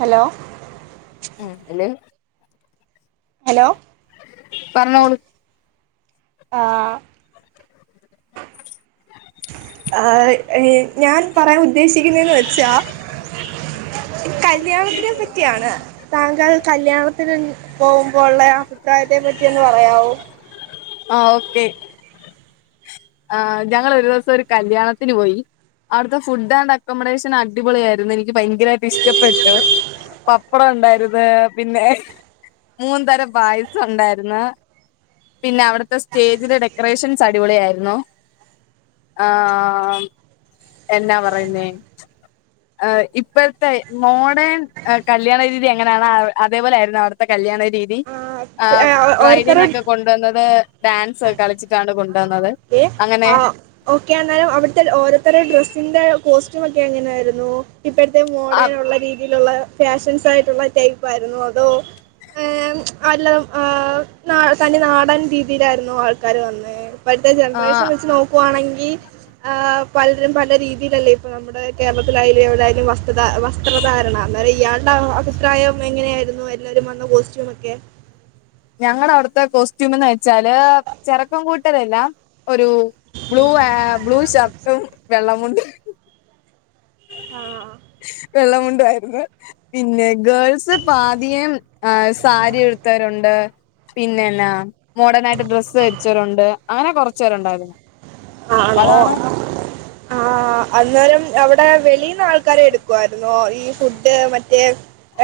Hello? ആഹ് hello hello പറഞ്ഞോളൂ ആഹ് ആഹ് ഈ ഞാൻ പറയാൻ ഉദ്ദേശിക്കുന്നേന്ന് വെച്ചാ ഈ കല്യാണത്തിനെ പറ്റിയാണ് താങ്കൾ കല്യാണത്തിന് പോവുമ്പോ ഒള്ള അഭിപ്രായത്തെ പറ്റി ഒന്ന് പറയാവോ ആഹ് ഓക്കെ ആഹ് ഞങ്ങളൊരു ദെവസം ഒരു കല്യാണത്തിന് പോയി അവ്ടുത്തെ ഫുഡ് ആൻഡ് അക്കോമഡേഷൻ അടിപൊളി ആയിരുന്നു എനി ക്ക് ഭയങ്കരായിട്ട് ഇഷ്ടപ്പെട്ടു പപ്പടം ഉണ്ടായിരുന്നു പിന്നെ മൂന്ന് തരം പായസം ഒണ്ടാര്ന്ന് പിന്നെ അവ്ടുത്തെ സ്റ്റേജിലെ ഡെക്കറേഷൻസ് അടിപൊളി ആയിരുന്നു ആഹ് എന്നാ പറയുന്നേ ആഹ് ഇപ്പൊഴത്തെ മോഡേൺ ഏഹ് കല്യാണ രീതി എങ്ങനാണ് അ അതേ പോലെ ആയിരുന്നു അവ്ട് ത്തെ കല്യാണ രീതി ഏഹ് ആഹ് ഓരോരുത്തരുടെ ബ്രൈഡിനേക്ക കൊണ്ടുവന്നത് ഡാൻസ് ഒക്കെ കളിച്ചി ട്ടാണ് ആ കൊണ്ടു വന്നത് ഓക്കെ അങ്ങനെ ആ ഓക്കെ അന്നേരം അവ്ടുത്തെ ഓരോര്ത്തരെ ഡ്രെസ്സിന്റെ കോസ്റ്റ്യൂം ഒക്കെ എങ്ങനെ ആയിരുന്നു ഇപ്പൊഴത്തെ ആ മോഡേൺ ഒള്ള രീതിയിലുള്ള ഫാഷൻസ് ആയിട്ടുള്ള ടൈപ്പ് ആയിരുന്നൊ അതോ ഏഹ് അല്ല ആഹ് നാ തനി നാടാൻ രീതിയിലായിരുന്നോ ആൾക്കാര് വന്നേ ഇപ്പഴ്‌ത്തെ ആ ജനറേഷൻ വെച്ച് നോ ക്കുവാണെങ്കി ആഹ് പലരും പല രീതിയിലല്ലേ ഇപ്പ നമ്മുടെ കേരളത്തിലായാലും എവ്ടെ ആയാലും വസ് [unintelligible] വസ്ത്രധാരണ അന്നേരം ഇയാളുടെ അഭിപ്രായം എങ്ങനെയായിരുന്നു എല്ലരും വന്ന കോസ്റ്റ്യൂമൊക്കെ ഞങ്ങടെ അവ്ടുത്തെ കോസ്റ്റ്യൂമെന്ന് വെച്ചാല് ചെറുക്കൻ കൂട്ടരെല്ലാം ഒരു ബ്ലൂ ഏഹ് ബ്ലൂ ഷർട്ടും വെള്ളമുണ്ടും ആഹ് ആഹ് വെള്ളമുണ്ടും ആയിരുന്നു പിന്നെ ഗേൾസ് പാതിയേം ഏഹ് സാരി എടുത്തവരൊണ്ട് പിന്നെന്നാ മോഡേൺ ആയിട്ട് ഡ്രസ്സ് ധരിച്ചവരൊണ്ട് അങ്ങനെ കൊറച്ച് പേരൊണ്ടായിരുന്നു ആണോ ആഹ് അന്നേരം അവ് ടെ വെളീന്ന് ആൾക്കാരെ എടുക്കുവായിരുന്നോ ഈ ഫുഡ് മറ്റേ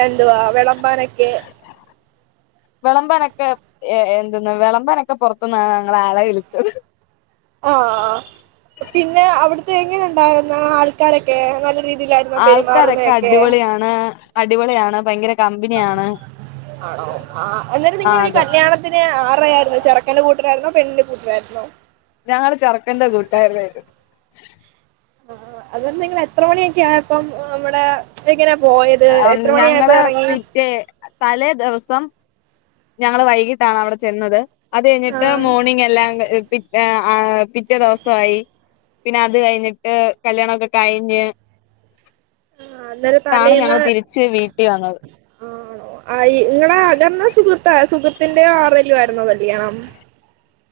എന്തുവാ വെളമ്പാനെക്കെ വെളമ്പനൊക്കെ എ എന്തുന്ന് വെളമ്പനൊക്കെ പൊറത്തുന്നാ ഞങ്ങള് ആളെ വിളിച്ചത് ആഹ് ആഹ് പിന്നെ അവിടുത്തെ എങ്ങനെ ഉണ്ടായിരുന്നു ആൾക്കാരൊക്കെ നല്ല രീതിയിലാ ആൾക്കാരൊക്കെ അടിപൊളിയാണ് അടിപൊളിയാണ് ഭയങ്കര കമ്പനിയാണ് ആണോ ആഹ് എന്നാലും ആ നിങ്ങളീ അതെ കല്യാണ ത്തിന് ആറ്ടേ ആയിരുന്നു ചെറുക്കന്റെ കൂട്ടരാര്ന്നോ പെണ്ണിന്റെ കൂട്ടരാരുന്നോ ഞങ്ങള് ചെറുക്കന്റെ കൂട്ട്കാരായിരുന്നു ആഹ് അതങ്ങ് നിങ്ങള് എത്ര മണിയൊക്കെ ആയപ്പം ഇവിടെ [unintelligible] എങ്ങനാ പോയത് എത്ര മണി ആയപ്പോ ഞങ്ങള് എറങ്ങി? [unintelligible] തലേ ദെവസം ഞങ്ങള് വൈകിട്ടാണ് അവിടെ ചെന്നത് അത് ആ കഴിഞ്ഞിട്ട് മോർണിംഗ് എല്ലാം ക പി ഏഹ് ആഹ് പിറ്റേ ദെവസായി പിന്നെ അത് കഴിഞ്ഞിട്ട് കല്യണൊക്ക കഴിഞ്ഞ് ആ, അന്നേരം ട്ടാണ് ഞങ്ങള് തിരിച്ച് വീട്ടി വന്നത് ആഹ് ആണോ ആഹ് ഇ ഇങ്ങളെ അകർന്ന സുഹൃത്താ സുഹൃത്തിന്റെയോ ആരുടേങ്കിലും ആയിരുന്നോ കല്യാണം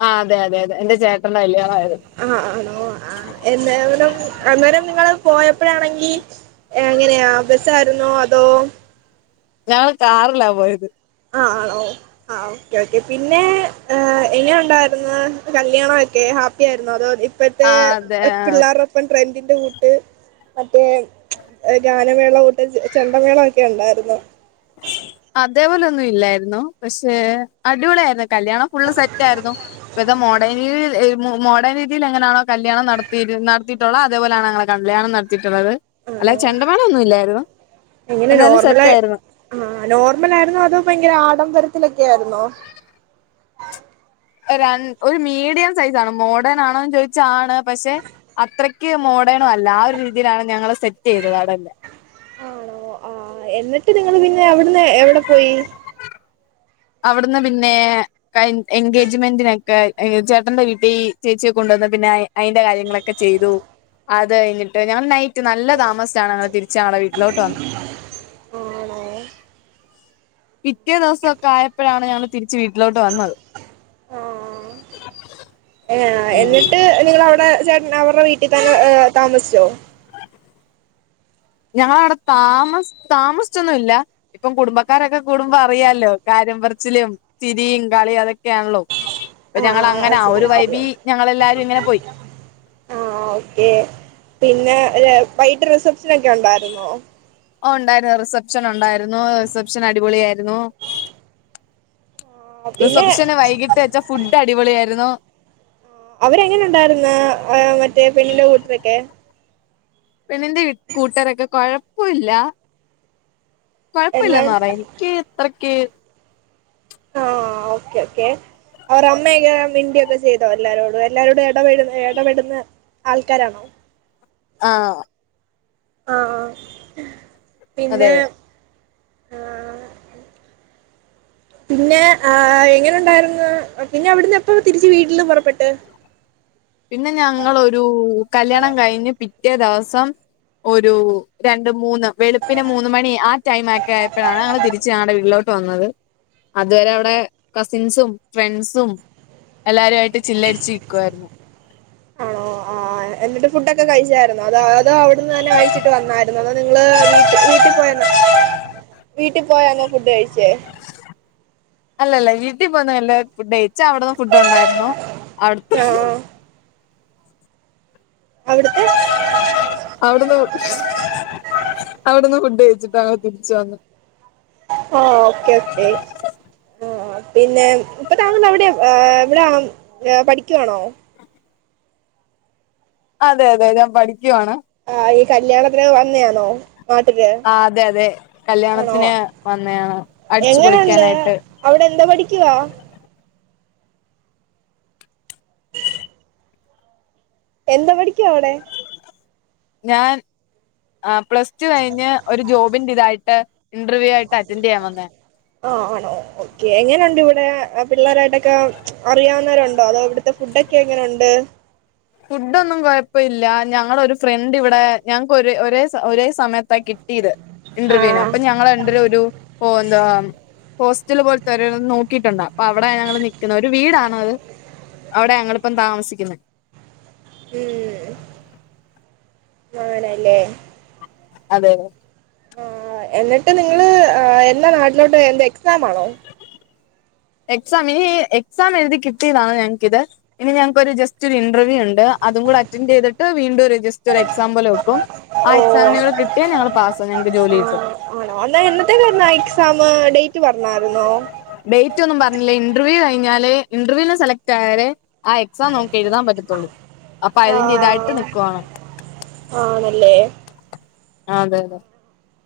ആഹ് അതെ അതെ അതെ എന്റെ ചേട്ടന്റെ കല്യാണം ആയിരുന്നു ആഹ് ആണോ ആഹ് എന്തായാലും അന്നേരം നിങ്ങള് പോയപ്പഴാണെങ്കി എങ്ങനെയാ ബസായിരുന്നോ അതോ ഞാൻ കാറിലാ പോയത് ആഹ് ആ ഓ ആഹ് ഓക്കെ ഓക്കെ പിന്നെ എങ്ങനെ ഉണ്ടായിരുന്ന കല്യാണൊക്കെ ഹാപ്പി ആയിരുന്നു അതോ? പ്പറ്റേ ആ അതെ പിള്ളേരുടൊപ്പം ട്രെൻഡിന്റെ കൂട്ട്- മറ്റേ ഗാനമേള കൂട്ട ചെണ്ടമേള ഒക്കെ ഉണ്ടായിരുന്നു ഉ അതേപോലെ ഒന്നും ഇല്ലായിരുന്നു പക്ഷെ അടിപൊളിയ ആയിരുന്നു കല്യാണം ഫുള്ള് സെറ്റ ആായിരുന്നു ഇപ്പ ഇത് മോഡേൺ രീതിൽ മോഡേൺ രീതിയിൽ എങ്ങനാണോല്യാണംത്തി നടത്തി- അതേപോലെയാണ് ങ്ങള് കല്യാണം നടത്തിയിട്ടുള്ളത്. അല്ല ആണോ ചെണ്ടമാളൊന്നുംല്ലായിരുന്നു എങ്ങനെ എന്നാലും സെറ്റ് നോർമലായി ആയിരുന്നു ആ നോർമൽ ആരുന്നോ അതോ ഭയങ്കര ആഡംബരത്തിലൊക്കെ ആയിരുന്നോ? ഒരു മീഡിയം സൈസ് ആണ് മോഡേൺ ആണോന്ന് ചോദിച്ചാ ആണ് പക്ഷെ അത്രയ്ക്ക് മോഡേണ അല്ല ആ ഒരു രീതിയിലാണ് ഞങ്ങള്ൾ സെറ്റ് ചെയ്തത് അവിടെന്നെ ആണോ ആ എന്നിട്ട് നിങ്ങള് പിന്നെ അവിടുന്ന് എവിടെ പോയി അവിടെല്ലാം അവിടുന്ന് പിന്നെ- എൻഗേജ്മെന്റിനൊക്കെ ചേട്ടന്റെ വീട്ടിൽ ഈ ചേച്ചിയെ കൊണ്ടുവന്ന പിന്നെ- അയിന്റെ കാര്യങ്ങളൊക്കെ ചെയ്തു അത് കഴിഞ്ഞിട്ട് ഞങ്ങൾ നൈറ്റ് നല്ല താമസണ് ഞങ്ങള് തിരിച് ഞങ്ങളെ വീട്ടിലോട്ട് വന്നത് ആണോ പിറ്റേ ദിവസം ഒക്കെ ആയപ്പോഴാണ് ഞങ്ങള് തിരിച്ച് വീട്ടിലോട്ട് വന്നത് ആ ഏ ഉം എന്നിട്ട് നിങ്ങ അവിടെ ചേട്ട അവരുടെ വീട്ടിൽ തന്നെ താമസിച്ചോ? ഞങ്ങള അവിടെ താമ താമസിച്ചൊന്നുല്ല ഇപ്പം കുടുംബക്കാരൊക്കെ കൂടുമ്പോ അറിയാലോ കാര്യം പറച്ചിലും ചിരിയും കളിയും അതൊക്കെയാണല്ലോ അപ്പൊ ആ ഞങ്ങള ആ അങ്ങനെ ശരി ഒരു ശരി വൈബി ഞങ്ങളെല്ലാരും ങ്ങനെ പോയി ആ ഓക്കേ പിന്നെ വൈറ്റ് റിസപ്ഷൻ ഒക്കെ ഉണ്ടായിരുന്നോ ഓ ഉണ്ടായിരുന്നു റിസപ്ഷൻ ഉണ്ടായിരുന്നു റിസപ്ഷൻ അടിപൊളിയ ആയിരുന്നു ആഹ് റിസപ്ഷന് വൈകിട്ട് വെച്ചാ ഫുഡ് അടിപൊളിയായിരുന്നു അവരെങ്ങനെ ഉണ്ടായിരുന്ന മറ്റേ പെണ്ണിന്റെ കൂട്ടരൊക്കെ? പെണ്ണിന്റെ കൂട്ടാരൊക്കെ കൊഴപ്പില്ല എന്നാ കൊഴപ്പല്ലന്ന് പറയ ക്ക എത്രക്ക ആഹ് ഓക്കെ ഓക്കെ അവർ അമ്മയൊക്കെ മിണ്ടിയൊക്കെ ചെയ്തോ എല്ലാരോടും എല്ലാരോടും ഇടപെട ഇടപെടുന്ന- ആൾക്കാരാണോ? ആഹ് ആഹ് ആഹ് അതെ പിന്നെ അതെ [inaudible] പിന്നെ ആഹ് എങ്ങനെണ്ടായിരുന്നു പിന്ന അവിടുന്ന് എപ്പ തിരിച്ച് വീട്ട്‌ല് പൊറപ്പെട്ട് പിന്നെ ഞങ്ങളൊരു കല്യാണം കഴിഞ്ഞ് പിറ്റേ ദെസം ഒരു രണ്ട് മൂന്ന് വെളുപ്പിന് മൂന്ന് മണി ആ ടൈം ഒക്കെ ആയപ്പഴാണ് ഞങ്ങൾ തിരിച്ച് ഞങ്ങടെ വീട്ട്ലോട്ട് വന്നത് അതുവരെ അവിടെ കസിൻസും ഫ്രണ്ട്സും എല്ലാരുവായ്ട്ട് ചില്ലടിച്ചിക്കാരുന്നു ആണോ ആഹ് എന്നിട്ട് ഫുഡൊക്കെ കഴിച്ചായിരുന്നോ അതോ അതോ അവിടുന്ന് തന്നെ കയ്ച്ചിട്ട് വന്നായിര്ന്നോ തോ നിങ്ങള് വീട്ട് വീട്ടീ പോയന്നോ വീട്ടി പോയാന്നോ ഫുഡ് കഴിച്ചേ അല്ലല്ല വീട്ടിപ്പോ നല്ല ഫുഡയ്ച്ചാഅവിടന്ന് ഫുഡ് ഉണ്ടായിരുന്നു അവിട ആഹ് അവിട്ത്തെ അവിടുന്ന് അവിടുന്ന് ഫുഡ് കഴിച്ചിട്ടാണോ തിരിച്ചു വന്നേ? ഓക്കെ ഓക്കെ ആഹ് പിന്നെ ഇപ്പ താങ്കൾ അവിടെയാ എവിടെ പഠിക്ക്യുവാണോ? അതെ അതെ ഞാൻ പഠിക്ക്യുവാണ് ആഹ് ഈ കല്യാണത്തിന് വന്നെയാണോ? നാട്ട്ല് ആഹ് അതെ അതെ കല്യാണത്തിന് വന്നെയാണ് അടിച്ചുപൊളിക്കാനായിട്ട് അവിടെന്താ പഠിക്ക്യുവാ എന്ത പഠിക്യാ അവിടെ ഞാൻ അഹ് പ്ലസ് ടു കഴിഞ്ഞ് ഒരു ജോബിന്റിതായിട്ട് ഇന്റർവ്യൂ ആയിട്ട് അറ്റന്റെയ്യാൻ വന്നെയ ആണോ ഓക്കെ എങ്ങനെയുണ്ട് വിടെ പിള്ളേരായിട്ടൊക്കെ അറിയാവുന്നവരുണ്ടോ അതോ ഇവിടുത്തെ ഫുഡൊക്കെ എങ്ങനൊണ്ട്? ഫുഡൊന്നും കൊഴപ്പഇല്ല. ഞങ്ങളൊരു ഫ്രണ്ടിവിടെ ഞങ്ങക്കൊ ഒ ഒരേ ഒരേ സമയത്താ കിട്ടിയത് ആ ഇന്റർവ്യൂന് അപ്പൊ ഞങ്ങൾ രണ്ട്രരൊരു പോന്നു ഹോസ്റ്റൽ പോൽത്തൊരു നോക്കിട്ടുണ്ട് അപ്പ അവിടെ ഞങ്ങൾ നിക്കുന്നത് ഒരു വീടാണത് അവിടെ ഞങ്ങളിപ്പം താമസിക്കുന്നെ ഉം ആണല്ലേ? അതെ ആഹ് എന്നിട്ട് നിങ്ങള് എന്നാ നാട്ടിലോട്ട് എന്താ എക്സാമാണോ? എക്സാം ഇനി, എക്സാം എഴുതി കിട്ടിയതാണ് ഞങ്ങക്കിത് ഇനി ഞങ്ങക്കൊരു ജസ്റ്റ് ജസ്റ്റൊരു ഇന്റർവ്യൂ ഉണ്ട് അതും കൂടെ അറ്റൻഡെയ്തിട്ട് വീണ്ടും ഒര് ജസ് റ്റൊരു എക്സാം പോലെ വെക്കും. ആ ഓ എക്സാമിനൂടെ കിട്ടിയാ ഞങ്ങള് പാസ് ഞങ്ങക്ക് ആ ജോലികിട്ടും ആണോ അന്നാ എന്നത്തേക്കായിരുന്നു ആ എക്സാമ്. ഡേറ്റ് പർഞ്ഞാരുന്നോ? ഡേറ്റ് ഒന്നും പറഞ്ഞില്ല ഇന്റർവ്യൂ കഴിഞ്ഞാലെ ഇന്റർവ്യൂന്ന് സെലക്ട് ആയാലേ ആഹ് എക്സാം നമുക്ക് എഴുതാം പറ്റത്തുള്ളൂ. അപ്പൊ ആ അതിന്റെ ഇതായിട്ട് നിക്കുവാണ് ആണല്ലേ? അതെ അതെ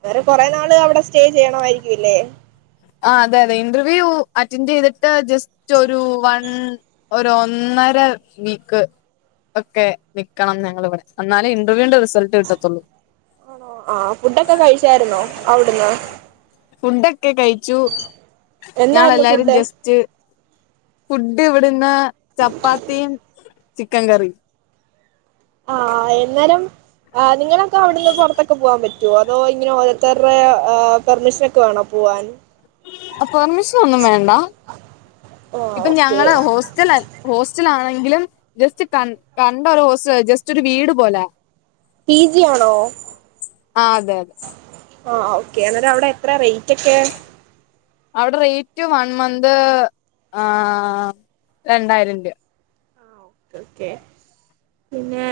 വേറെ കൊറെ നാള് അവിടെ സ്റ്റേ ചെയ്യണവായിരിക്ക്യൂ ലേ ആഹ് അതെ അതെ ഇന്റർവ്യൂ അറ്റൻഡെയ്തിട്ട് ജസ്റ്റ് ഒരു വൺ ഒരൊന്നര വീക്ക് ഒക്കെ നിക്കണം ഞങ്ങളിവിടെ എന്നാലേ ഇന്റർവ്യൂന്റെ റിസൾട്ട് കിട്ടത്തുള്ളൂ ആഹ് ഫുഡൊക്കെ കഴിച്ചായ്രുന്നോ അവിട്ന്ന്? ഫുഡൊക്കെ കഴിച്ചു, എന്തായിരുന്നു ഞങ്ങളെല്ലാരും ഫുഡ് ജസ് സ്റ്റ് ഫുഡ് ഇവിടിന്ന് ചപ്പാത്തിയും ചിക്കൻ കറിയും ആഹ് എന്നേരം ആഹ് നിങ്ങളൊക്കെ അവിടുന്ന് പുറത്തൊക്കെ പോവാൻ പറ്റോ അതോ ഇങ്ങനെ ഓരോത്തര്റെ പെർമിഷനൊക്കെ വേണോ പോവാൻ [inaudible] ആ പെർമിഷനെന്നും വേണ്ട ആ ഇത് ഓക്കെ ഞങ്ങളെ ഹേസ്. സ്റ്റെലൽ. ഹോസ്റ്റലാണെങ്കിലും ജെസ്റ്റ്കൺ കണ്ടെരു ഹോസ്റ്റലാ ജെസ്റ്റരു വീട് പോലാ. പി ജി ആണോ. ആ അതെ അതെ അ ആ ഓക്കേ ന്നിട്ട് അവിടെ എത്രയാ റൈറ്റെക്കെ. അവിടെ റൈറ്റ് വൺ മന്ത് ആഹ്‌ രണ്ടായിരം രൂപ. ക്കോക്കെ പിന്നെ..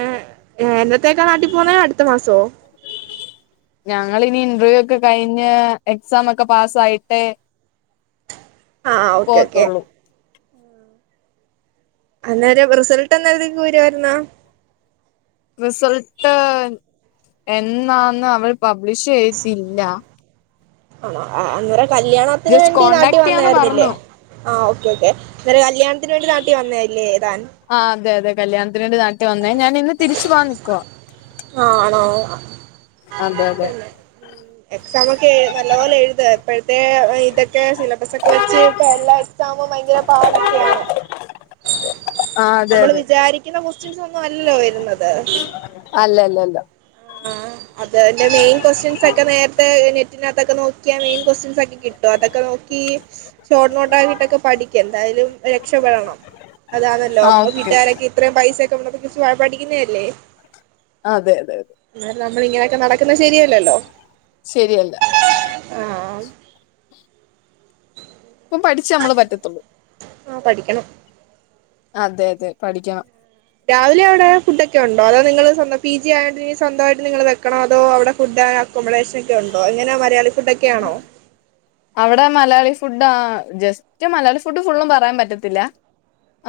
എന്നത്തേക്കാ നാട്ടീ പോന്നെ അട്ത്ത മാസോ. ഞങ്ങളിനി ഇന്റർവ്യൂക്കെ കഴിഞ്ഞ് എക്സാമെക്കെ പാസായിട്ടേ. ആഹ് ഓക്കെ ഓക്കെ പോവത്തൊള്ളൂ. അന്നേരം റിസൾട്ടെന്നാഴ്‌തി കൂരുവരുന്നോ. റിസൾട്ട്, എന്നാന്ന് അവൾ പബ്ലിഷ് ചെയ്തിട്ടില്ല. ആ ആ അന്നേര കല്യാണത്തിന് ജസ്റ്റ് വേണ്ടി നാട്ടീ കോണ്ടാക്ട് ചെയ്യാന്ന് വന്നായിരുന്നില്ലേ. പറഞ്ഞു ആഹ് ഓക്കെ ഓക്കെ ന്നേരം കല്യാണത്തിന് വേണ്ടി നാട്ടീവന്നല്ലേ താൻ. ആ അതെയതെ കല്യാണത്തിന് വേണ്ടി നാട്ടീ വന്നെ ഞാൻ ഇന്ന് തിരിച്ചു പോവാൻ നിക്കുവാ. ആണോ അ അതെ അതെ പിന്നെ ഉം എക്സാമെക്കെ എഴു നല്ലപോലെ എഴുത് ഇപ്പഴത്തെ ഇതൊക്കെ സിലബസൊക്കെ വെച്ച് ട്ടെല്ലാം ക്സാമ്പോ ഭയങ്കര പാടൊക്കെയാണ് ആ അതെ നമ്മള് അതെ വിചാരിക്കുന്ന കെസ്റ്റൻസെന്നല്ലല്ലോ വരുന്നത് അല്ല അല്ല ല്ല ആ അതൻ്റെ മെയിൻ കൊസ്റ്റ്യൻസെക്കെ നേരത്തെ നെറ്റിനകത്തൊക്കെ നോക്കിയാൽ മെയിൻ കൊസ്റ്റ്യൻസെക്കെ കിട്ടും ട്ടോ അതൊക്കെ നോക്കി ഷോർട്ട് നോട്ട് ആക്കിട്ടൊക്കെ പഠിക്ക് എന്തായാലും രക്ഷപെടണം അതാണല്ലോ ആ പ്പ ഓക്കെ വീട്ടാരൊക്കെ ഇത്രയും പൈസയൊക്കെ മ്മടച്ച് പഠിക്കുന്നതെല്ലേ ആ തെ തെ ന്നാലും നമ്മളിങ്ങനെക്കെ, നടക്കുന്നത് ശെരിയല്ലല്ലോ ശെരിയല്ല ആഹ് ഇപ്പം പഠിച്ചെ നമ്മള് പറ്റെത്തൂ ആഹ് പഠിക്കെണം അതെ അതെ പഠിക്കെണം രാവിലെ അവിടെ ഫുഡെക്കെണ്ടോ അതോ നിങ്ങള് സ്വന്തം പി ജി ആയേണ്ടിനി സ്വന്തയിട്ട് നിങ്ങള് വെക്കണേ അതോ അവിടെ ഫുഡാ ക്കോമഡേഷെനെക്കെണ്ടോ എങ്ങനെ മലയാളി ഫുഡൊക്കെണോ അവിടെ മലയാളി ഫുഡാ ജെസ്റ്റ് മലയാളിഫുഡ് ഫുള്ളുംപറയാൻ പറ്റത്തില്ല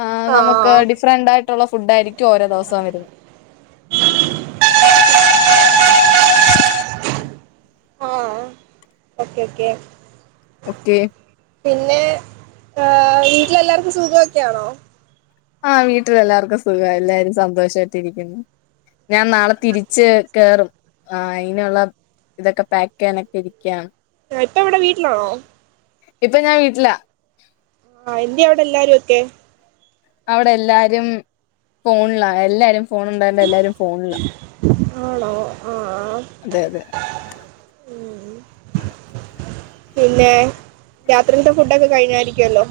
ആ നമുക്ക് ആഹ് ഡിഫ്റെന്റായിട്ടുള്ള ഫുഡായിരിക്കും ഓരോ ദിവസവും വരുന്നത് ആഹ് ഓക്കെ ക്കെ ഓക്കെ പിന്നെ ഹെ വീട്ടിലെല്ലാർക്കും സുഖക്കെണോ ആഹ് വീട്ടിലെല്ലാർക്കും സുഖാ എല്ലാരും സന്തോഷായിട്ടിരിക്കുന്നു ഞാൻ നാളെ തിരിച്ച് കേറും ആ അയിനുള്ള തൊക്കെ പേക്കെയ്യാനൊക്കെരിക്കാ ഇപ്പവിടെ വീട്ടിലാണോ ഇപ്പൊ ഞാവീട്ടിലാ ആ എന്ത്യ അവിടെല്ലാരെക്കെ അവിടെല്ലാരും ഫോണിലാല്ലാരും ഫോണ് ണ്ടായേണ്ടെല്ലാരും ഫോണിലാ ആണോ ആ അതെ അതെ ഉം പിന്നെ രാത്രിത്തെ ഫുഡൊക്കെ കഴിഞ്ഞായിരിക്കല്ലോ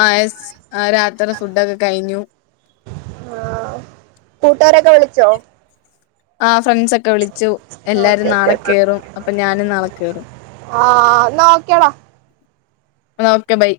ആ എസ് ആ രാത്രിത്തെഫുഡൊക്കെ കഴിഞ്ഞു ആഹ് കൂട്ടാരൊക്കെ വിളിച്ചോ ആ ഫ്രണ്ട്സെക്കെ വിളിച്ചു ആ എല്ലാരും ഓക്കെ ഓക്കെ നാളെകേറും അപ്പൊ ഞാനും നാളെകേറും ആഹ് ന്നേ കേടാ ന്നേക്കെ ബൈ